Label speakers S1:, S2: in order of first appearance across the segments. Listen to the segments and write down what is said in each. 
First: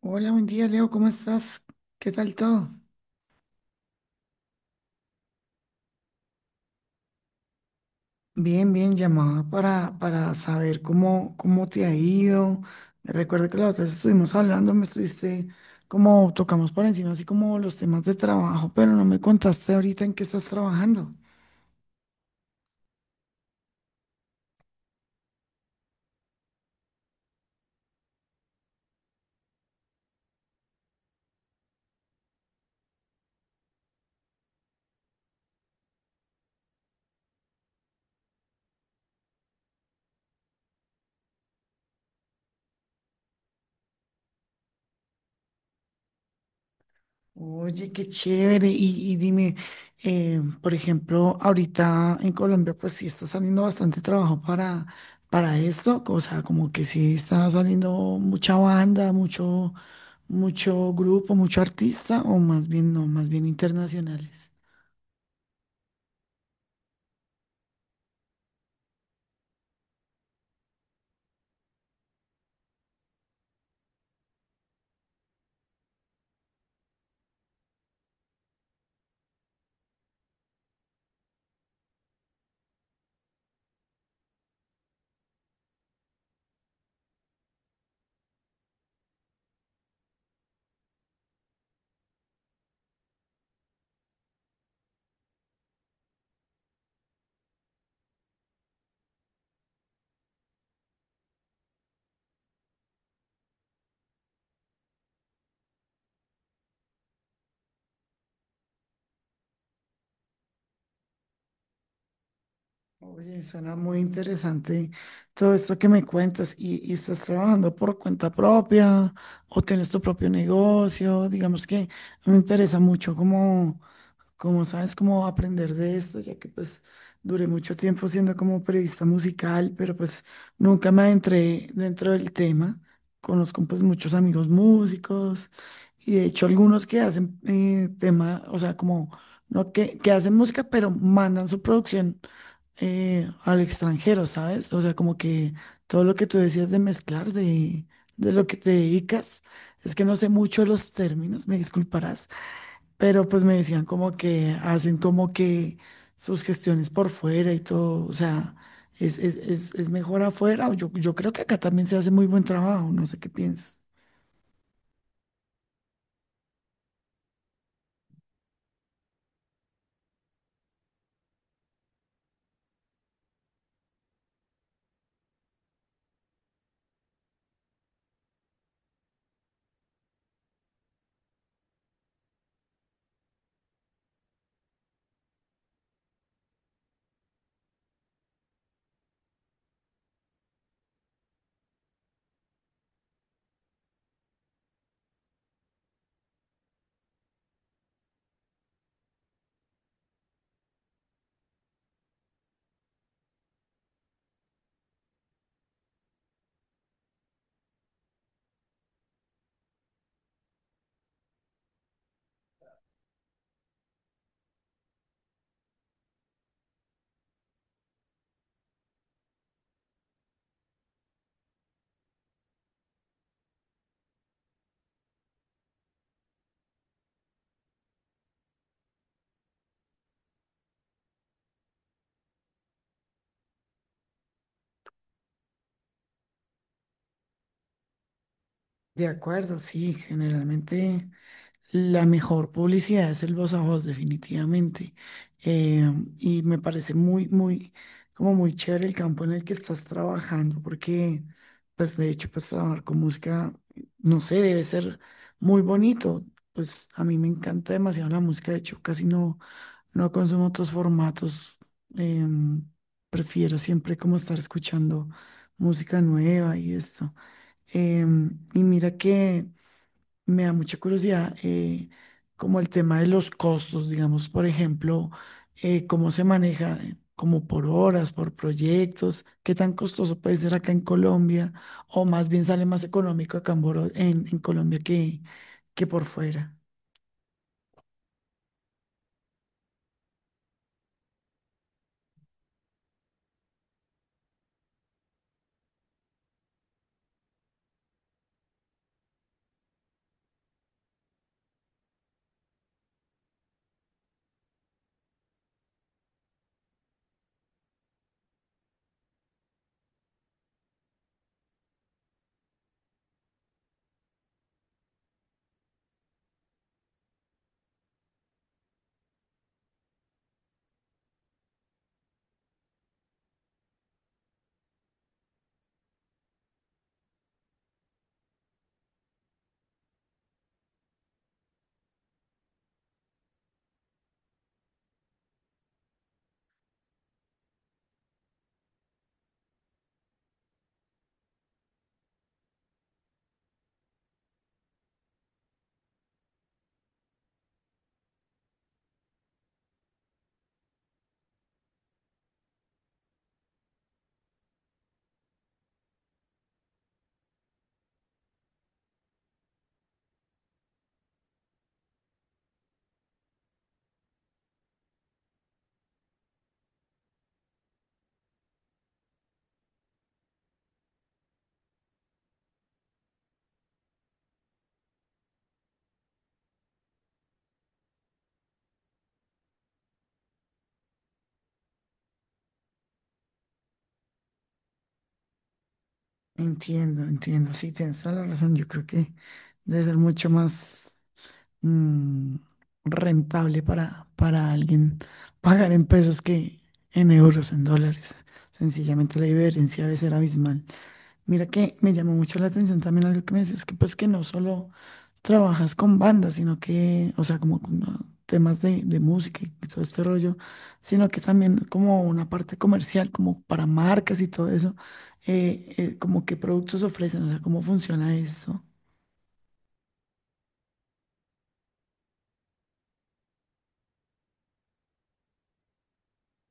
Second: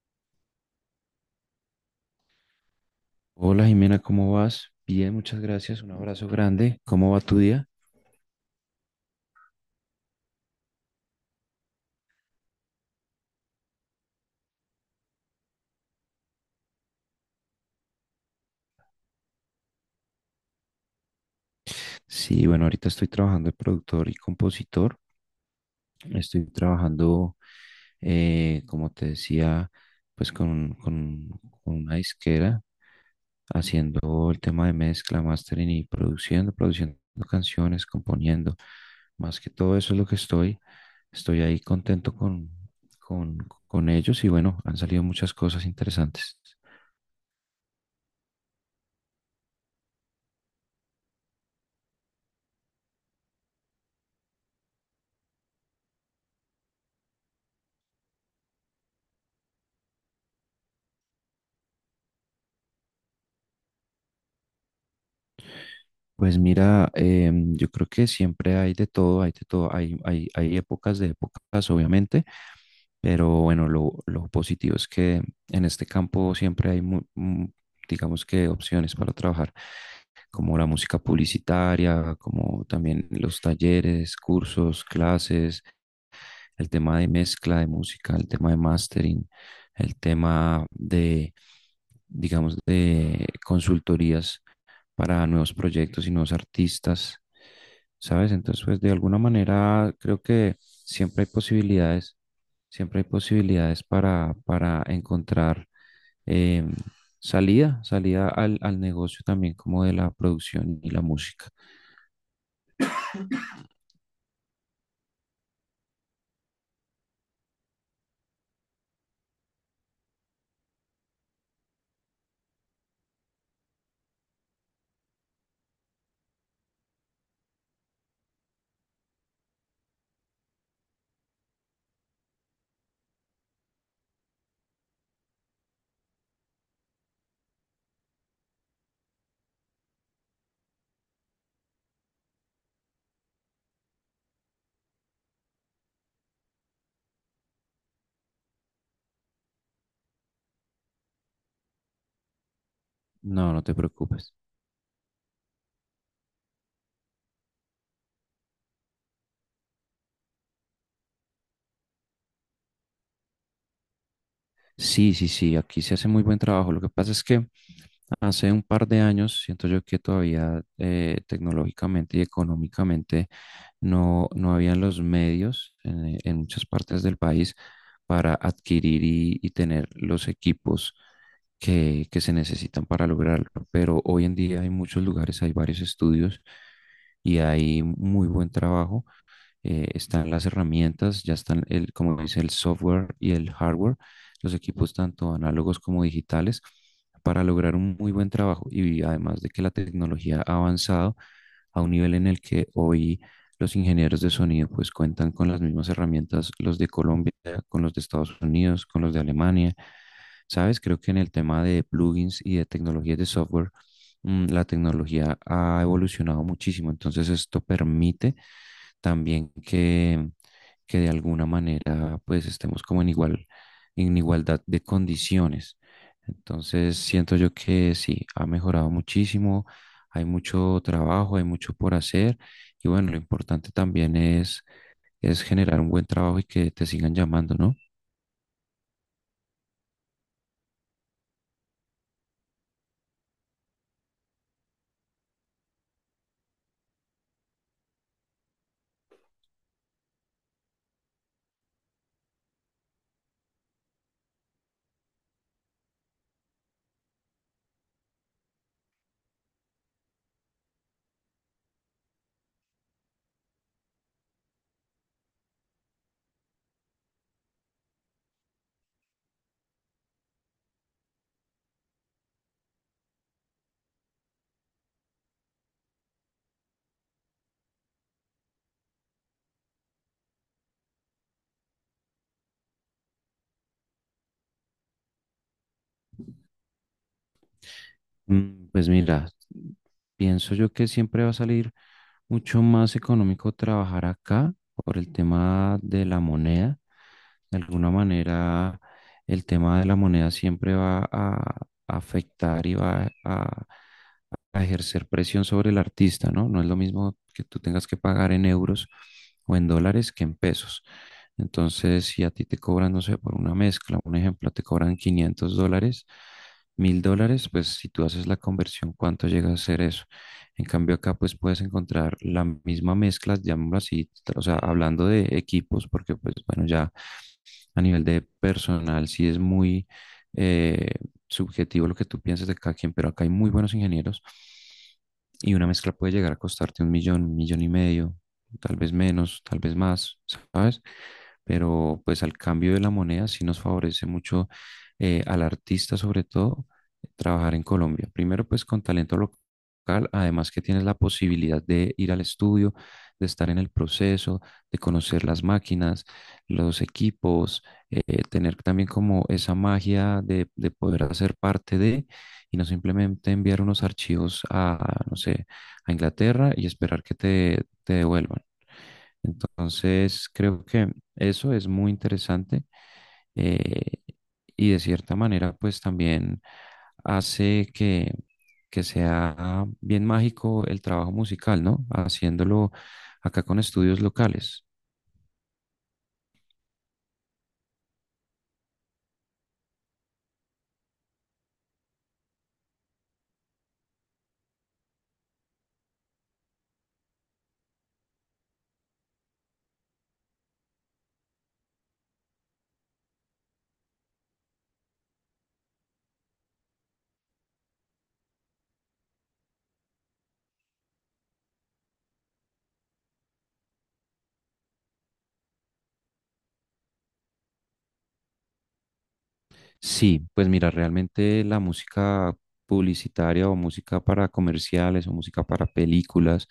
S1: Hola, buen día, Leo, ¿cómo estás? ¿Qué tal todo?
S2: Hola Jimena, ¿cómo vas? Bien, muchas gracias, un abrazo grande. ¿Cómo va tu día?
S1: Bien, bien, llamada para saber cómo te ha ido. Recuerdo que la otra vez estuvimos hablando, me estuviste como tocamos por encima, así como los temas de trabajo, pero no me contaste ahorita en qué estás trabajando.
S2: Sí, bueno, ahorita estoy trabajando de productor y compositor. Estoy trabajando, como te decía, pues con una disquera, haciendo el tema de mezcla, mastering y produciendo canciones, componiendo. Más que todo eso es lo que estoy. Estoy ahí contento con, con ellos y bueno, han salido muchas cosas interesantes.
S1: Oye, qué chévere. Y dime, por ejemplo, ahorita en Colombia, pues sí está saliendo bastante trabajo para esto. O sea, como que sí está saliendo mucha banda, mucho, mucho grupo, mucho artista, o más bien no, más bien internacionales.
S2: Pues mira, yo creo que siempre hay de todo, hay de todo, hay épocas de épocas, obviamente, pero bueno, lo positivo es que en este campo siempre hay, digamos que, opciones para trabajar, como la música publicitaria, como también los talleres, cursos, clases, el tema de mezcla de música, el tema de mastering, el tema de, digamos, de consultorías para nuevos proyectos y nuevos artistas, ¿sabes? Entonces, pues de alguna manera creo que siempre hay posibilidades para encontrar eh, salida, salida al negocio también como de la producción y la música.
S1: Oye, suena muy interesante todo esto que me cuentas. ¿Y estás trabajando por cuenta propia o tienes tu propio negocio? Digamos que me interesa mucho como como sabes, cómo aprender de esto, ya que pues duré mucho tiempo siendo como periodista musical, pero pues nunca me adentré dentro del tema. Conozco pues muchos amigos músicos y de hecho algunos que hacen tema, o sea, como no que, que hacen música, pero mandan su producción al extranjero, ¿sabes? O sea, como que todo lo que tú decías de mezclar, de lo que te dedicas, es que no sé mucho los términos, me disculparás pero pues me
S2: No, no te
S1: decían como
S2: preocupes.
S1: que hacen como que sus gestiones por fuera y todo, o sea, es mejor afuera, o yo creo que acá también se hace muy buen trabajo, no sé qué piensas.
S2: Sí, sí, sí, aquí se hace muy buen trabajo. Lo que pasa es que hace un par de años siento yo que todavía, tecnológicamente y económicamente, no habían los medios en muchas partes del país para adquirir y tener los equipos que se necesitan para lograrlo. Pero hoy en día hay muchos lugares, hay varios estudios y hay muy buen trabajo. Están las herramientas, ya están, el, como dice, el software y el hardware, los equipos tanto análogos como digitales, para lograr un muy buen trabajo. Y además de que la tecnología ha avanzado a un nivel en el que hoy los ingenieros de sonido pues cuentan con las mismas herramientas, los de Colombia, con los de Estados Unidos, con los de Alemania. Sabes, creo que en el tema de plugins y de tecnologías de software, la tecnología ha evolucionado muchísimo. Entonces esto permite también que de alguna manera pues estemos como en igualdad de condiciones. Entonces siento yo que sí, ha mejorado muchísimo, hay mucho trabajo, hay mucho por hacer y bueno, lo importante también es generar un buen trabajo y que te sigan llamando, ¿no?
S1: De acuerdo, sí, generalmente. La mejor publicidad es el voz a voz, definitivamente. Eh, y me parece muy, muy, como muy chévere el campo en el que estás trabajando, porque, pues, de hecho, pues, trabajar con música, no sé, debe ser muy bonito. Pues, a mí me encanta demasiado la música. De hecho, casi no, no consumo otros formatos. Em, Prefiero siempre como estar escuchando música nueva y esto. Y mira que me da mucha curiosidad, como el tema de los costos, digamos, por ejemplo, cómo se maneja, como por horas, por proyectos, qué tan costoso puede ser acá en Colombia, o más bien sale más económico acá en, en Colombia que por fuera.
S2: Pues mira, pienso yo que siempre va a salir mucho más económico trabajar acá por el tema de la moneda. De alguna manera, el tema de la moneda siempre va a afectar y va a ejercer presión sobre el artista, ¿no? No es lo mismo que tú tengas que pagar en euros o en dólares que en pesos. Entonces, si a ti te cobran, no sé, por una mezcla, un ejemplo, te cobran $500, $1.000, pues si tú haces la conversión, ¿cuánto llega a ser eso? En cambio, acá pues puedes encontrar la misma mezcla, llamémoslo así, o sea, hablando de equipos, porque pues bueno, ya a nivel de personal, sí es muy, eh, subjetivo lo que tú piensas de cada quien, pero acá hay muy buenos ingenieros y una mezcla puede llegar a costarte un millón y medio, tal vez menos, tal vez más, ¿sabes? Pero pues al cambio de la moneda sí nos favorece mucho, al artista sobre todo trabajar en Colombia. Primero pues con talento local, además que tienes la posibilidad de ir al estudio, de estar en el proceso, de conocer las máquinas, los equipos, tener también como esa magia de poder hacer parte de y no simplemente enviar unos archivos a, no sé, a Inglaterra y esperar que te devuelvan. Entonces, creo que eso es muy interesante, eh, y de cierta manera, pues también hace que sea bien mágico el trabajo musical, ¿no? Haciéndolo acá con estudios locales.
S1: Entiendo, entiendo, sí, tienes toda la razón, yo creo que debe ser mucho más, mm, rentable para alguien pagar en pesos que en euros, en dólares. Sencillamente la diferencia debe ser abismal. Mira que me llamó mucho la atención también algo que me decías, que pues que no solo trabajas con bandas, sino que, o sea, como con temas de música y todo este rollo, sino que también como una parte comercial, como para marcas y todo eso, como qué productos ofrecen, o sea, cómo funciona eso.
S2: Sí, pues mira, realmente la música publicitaria o música para comerciales o música para películas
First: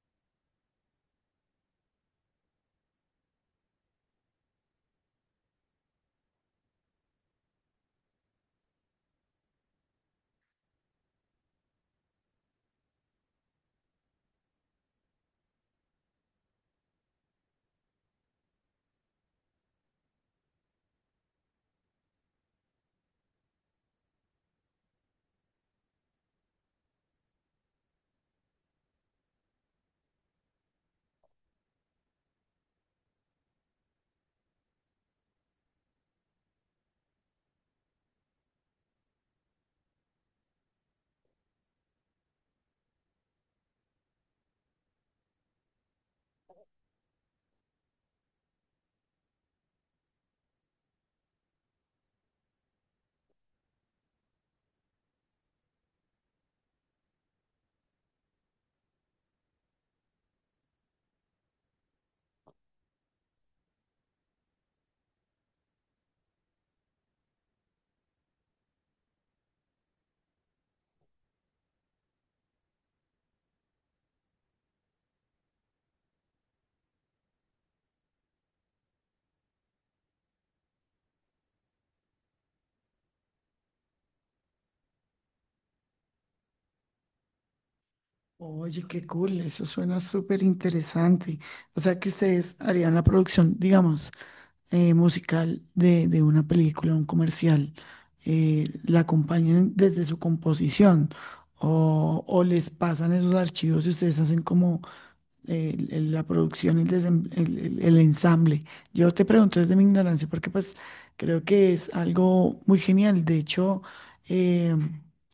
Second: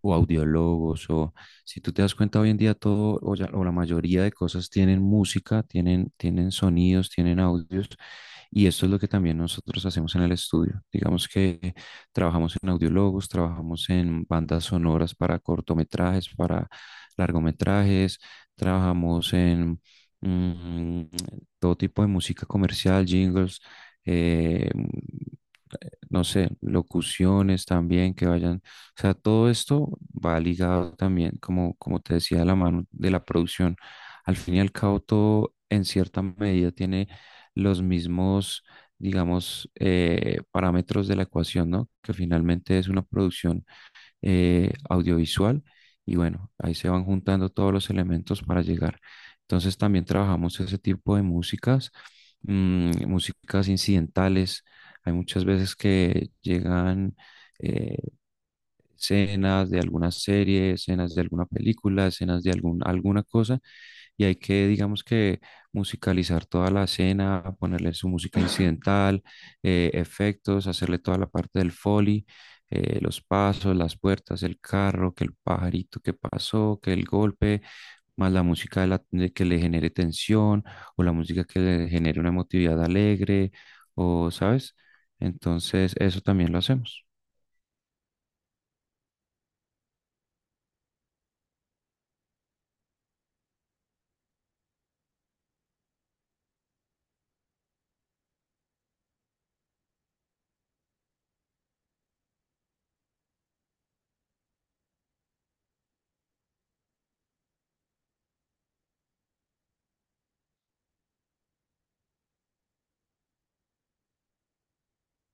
S2: o audiólogos o, si tú te das cuenta, hoy en día o la mayoría de cosas tienen música, tienen sonidos, tienen audios, y esto es lo que también nosotros hacemos en el estudio. Digamos que trabajamos en audiólogos, trabajamos en bandas sonoras para cortometrajes, para largometrajes, trabajamos en... mm, todo tipo de música comercial, jingles, eh, no sé, locuciones también que vayan, o sea, todo esto va ligado también, como te decía, de la mano de la producción. Al fin y al cabo, todo en cierta medida tiene los mismos, digamos, parámetros de la ecuación, ¿no? Que finalmente es una producción audiovisual, y bueno, ahí se van juntando todos los elementos para llegar. Entonces también trabajamos ese tipo de músicas, músicas incidentales. Hay muchas veces que llegan eh, escenas de alguna serie, escenas de alguna película, escenas de alguna cosa, y hay que, digamos que, musicalizar toda la escena, ponerle su música incidental, efectos, hacerle toda la parte del foley, los pasos, las puertas, el carro, que el pajarito que pasó, que el golpe, más la música de que le genere tensión o la música que le genere una emotividad alegre, o, ¿sabes? Entonces, eso también lo hacemos.
S1: Oye, qué cool, eso suena súper interesante. O sea, que ustedes harían la producción, digamos, musical de una película, un comercial, la acompañan desde su composición o les pasan esos archivos y ustedes hacen como la producción, el, desem- el ensamble. Yo te pregunto desde mi ignorancia, porque pues creo que es algo muy genial. De hecho, eh,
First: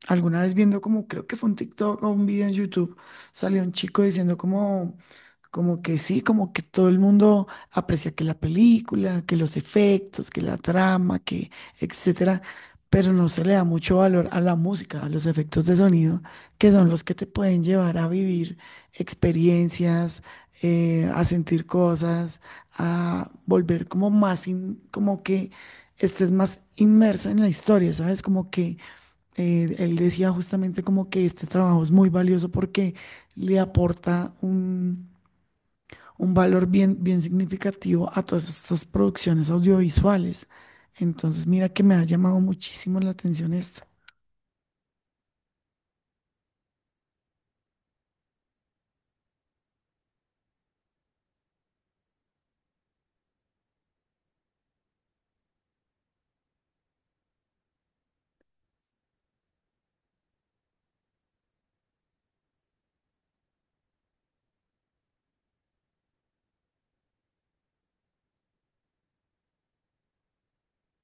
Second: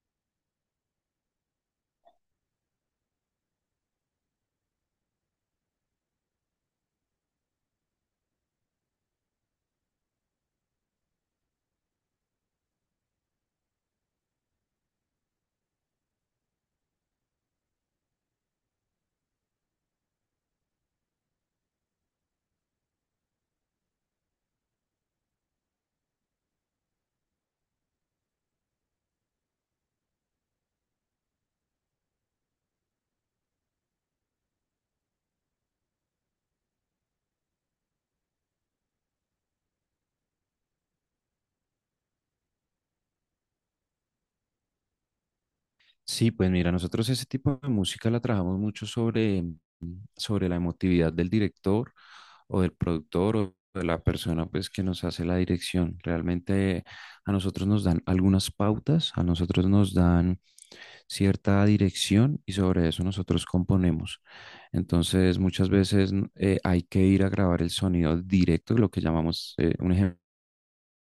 S1: alguna vez viendo como, creo que fue un TikTok o un video en YouTube, salió un chico diciendo como, como que sí, como que todo el mundo aprecia que la película, que los efectos, que la trama, que etcétera, pero no se le da mucho valor a la música, a los efectos de sonido, que son los que te pueden llevar a vivir experiencias, a sentir cosas, a volver como más, como que estés más inmerso en la historia, ¿sabes? Como que él decía justamente como que este trabajo es muy valioso porque le aporta un valor bien, bien significativo a todas estas producciones audiovisuales. Entonces, mira que me ha llamado muchísimo la atención esto.
S2: Sí, pues mira, nosotros ese tipo de música la trabajamos mucho sobre la emotividad del director o del productor o de la persona pues que nos hace la dirección. Realmente a nosotros nos dan algunas pautas, a nosotros nos dan cierta dirección y sobre eso nosotros componemos. Entonces muchas veces hay que ir a grabar el sonido directo, lo que llamamos, un ejemplo,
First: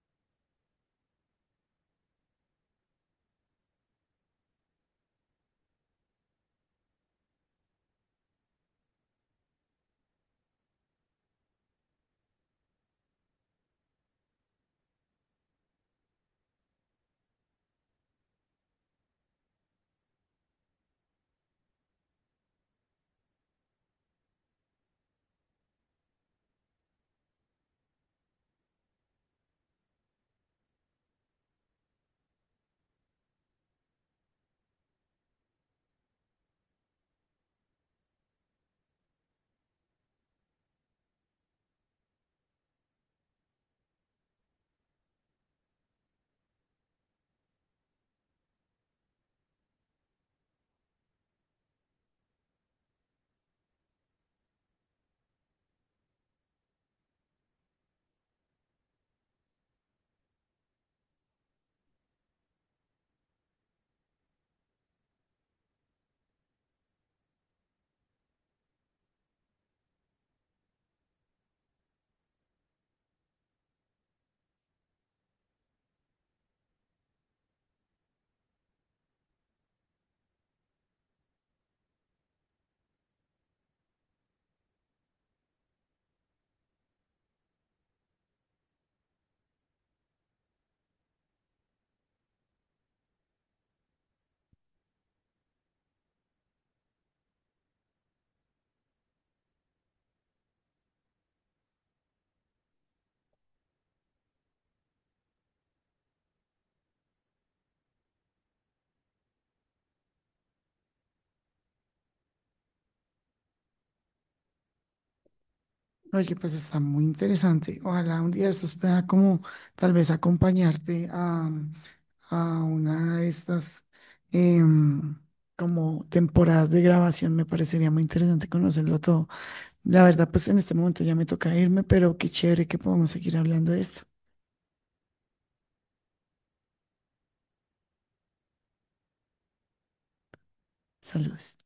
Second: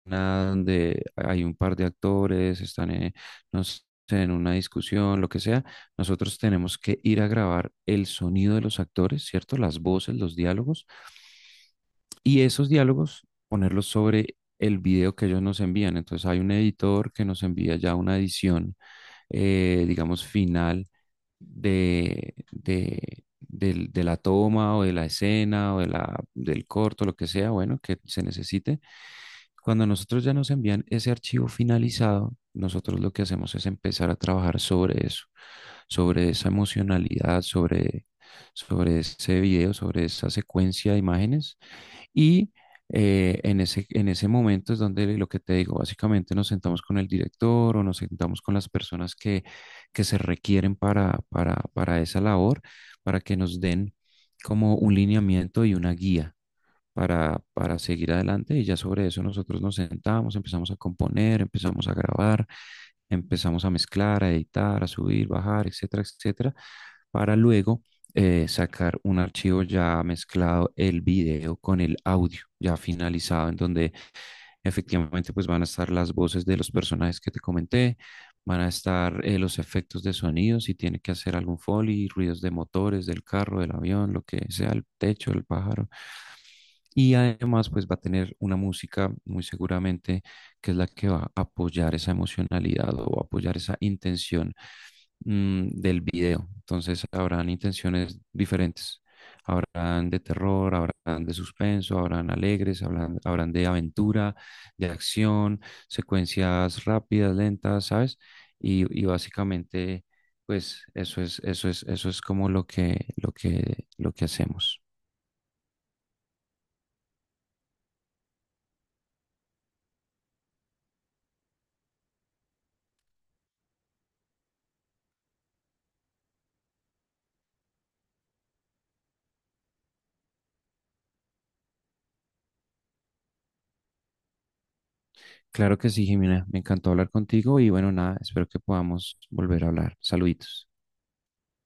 S2: una donde hay un par de actores, están en, no sé, en una discusión, lo que sea, nosotros tenemos que ir a grabar el sonido de los actores, ¿cierto? Las voces, los diálogos, y esos diálogos ponerlos sobre el video que ellos nos envían. Entonces hay un editor que nos envía ya una edición, digamos, final de la toma o de la escena o del corto, lo que sea, bueno, que se necesite. Cuando nosotros ya nos envían ese archivo finalizado, nosotros lo que hacemos es empezar a trabajar sobre eso, sobre esa emocionalidad, sobre ese video, sobre esa secuencia de imágenes. Y, en ese momento es donde lo que te digo, básicamente nos sentamos con el director o nos sentamos con las personas que se requieren para esa labor, para que nos den como un lineamiento y una guía para seguir adelante, y ya sobre eso nosotros nos sentamos, empezamos a componer, empezamos a grabar, empezamos a mezclar, a editar, a subir, bajar, etcétera, etcétera, para luego, sacar un archivo ya mezclado el video con el audio ya finalizado, en donde efectivamente pues van a estar las voces de los personajes que te comenté. Van a estar, los efectos de sonido, si tiene que hacer algún foley, ruidos de motores, del carro, del avión, lo que sea, el techo, el pájaro, y además, pues va a tener una música muy seguramente que es la que va a apoyar esa emocionalidad o apoyar esa intención del video. Entonces, habrán intenciones diferentes. Habrán de terror, habrán de suspenso, habrán alegres, habrán de aventura, de acción, secuencias rápidas, lentas, ¿sabes? Y básicamente, pues eso es como lo que hacemos.
S1: Oye, pues está muy interesante. Ojalá un día de estos pueda como tal vez acompañarte a una de estas em, como temporadas de grabación. Me parecería muy interesante conocerlo todo. La verdad, pues en este momento ya me toca irme, pero qué chévere que podamos seguir hablando de esto.
S2: Claro que sí, Jimena. Me encantó hablar contigo y bueno, nada, espero que podamos volver a hablar. Saluditos.
S1: Saludos.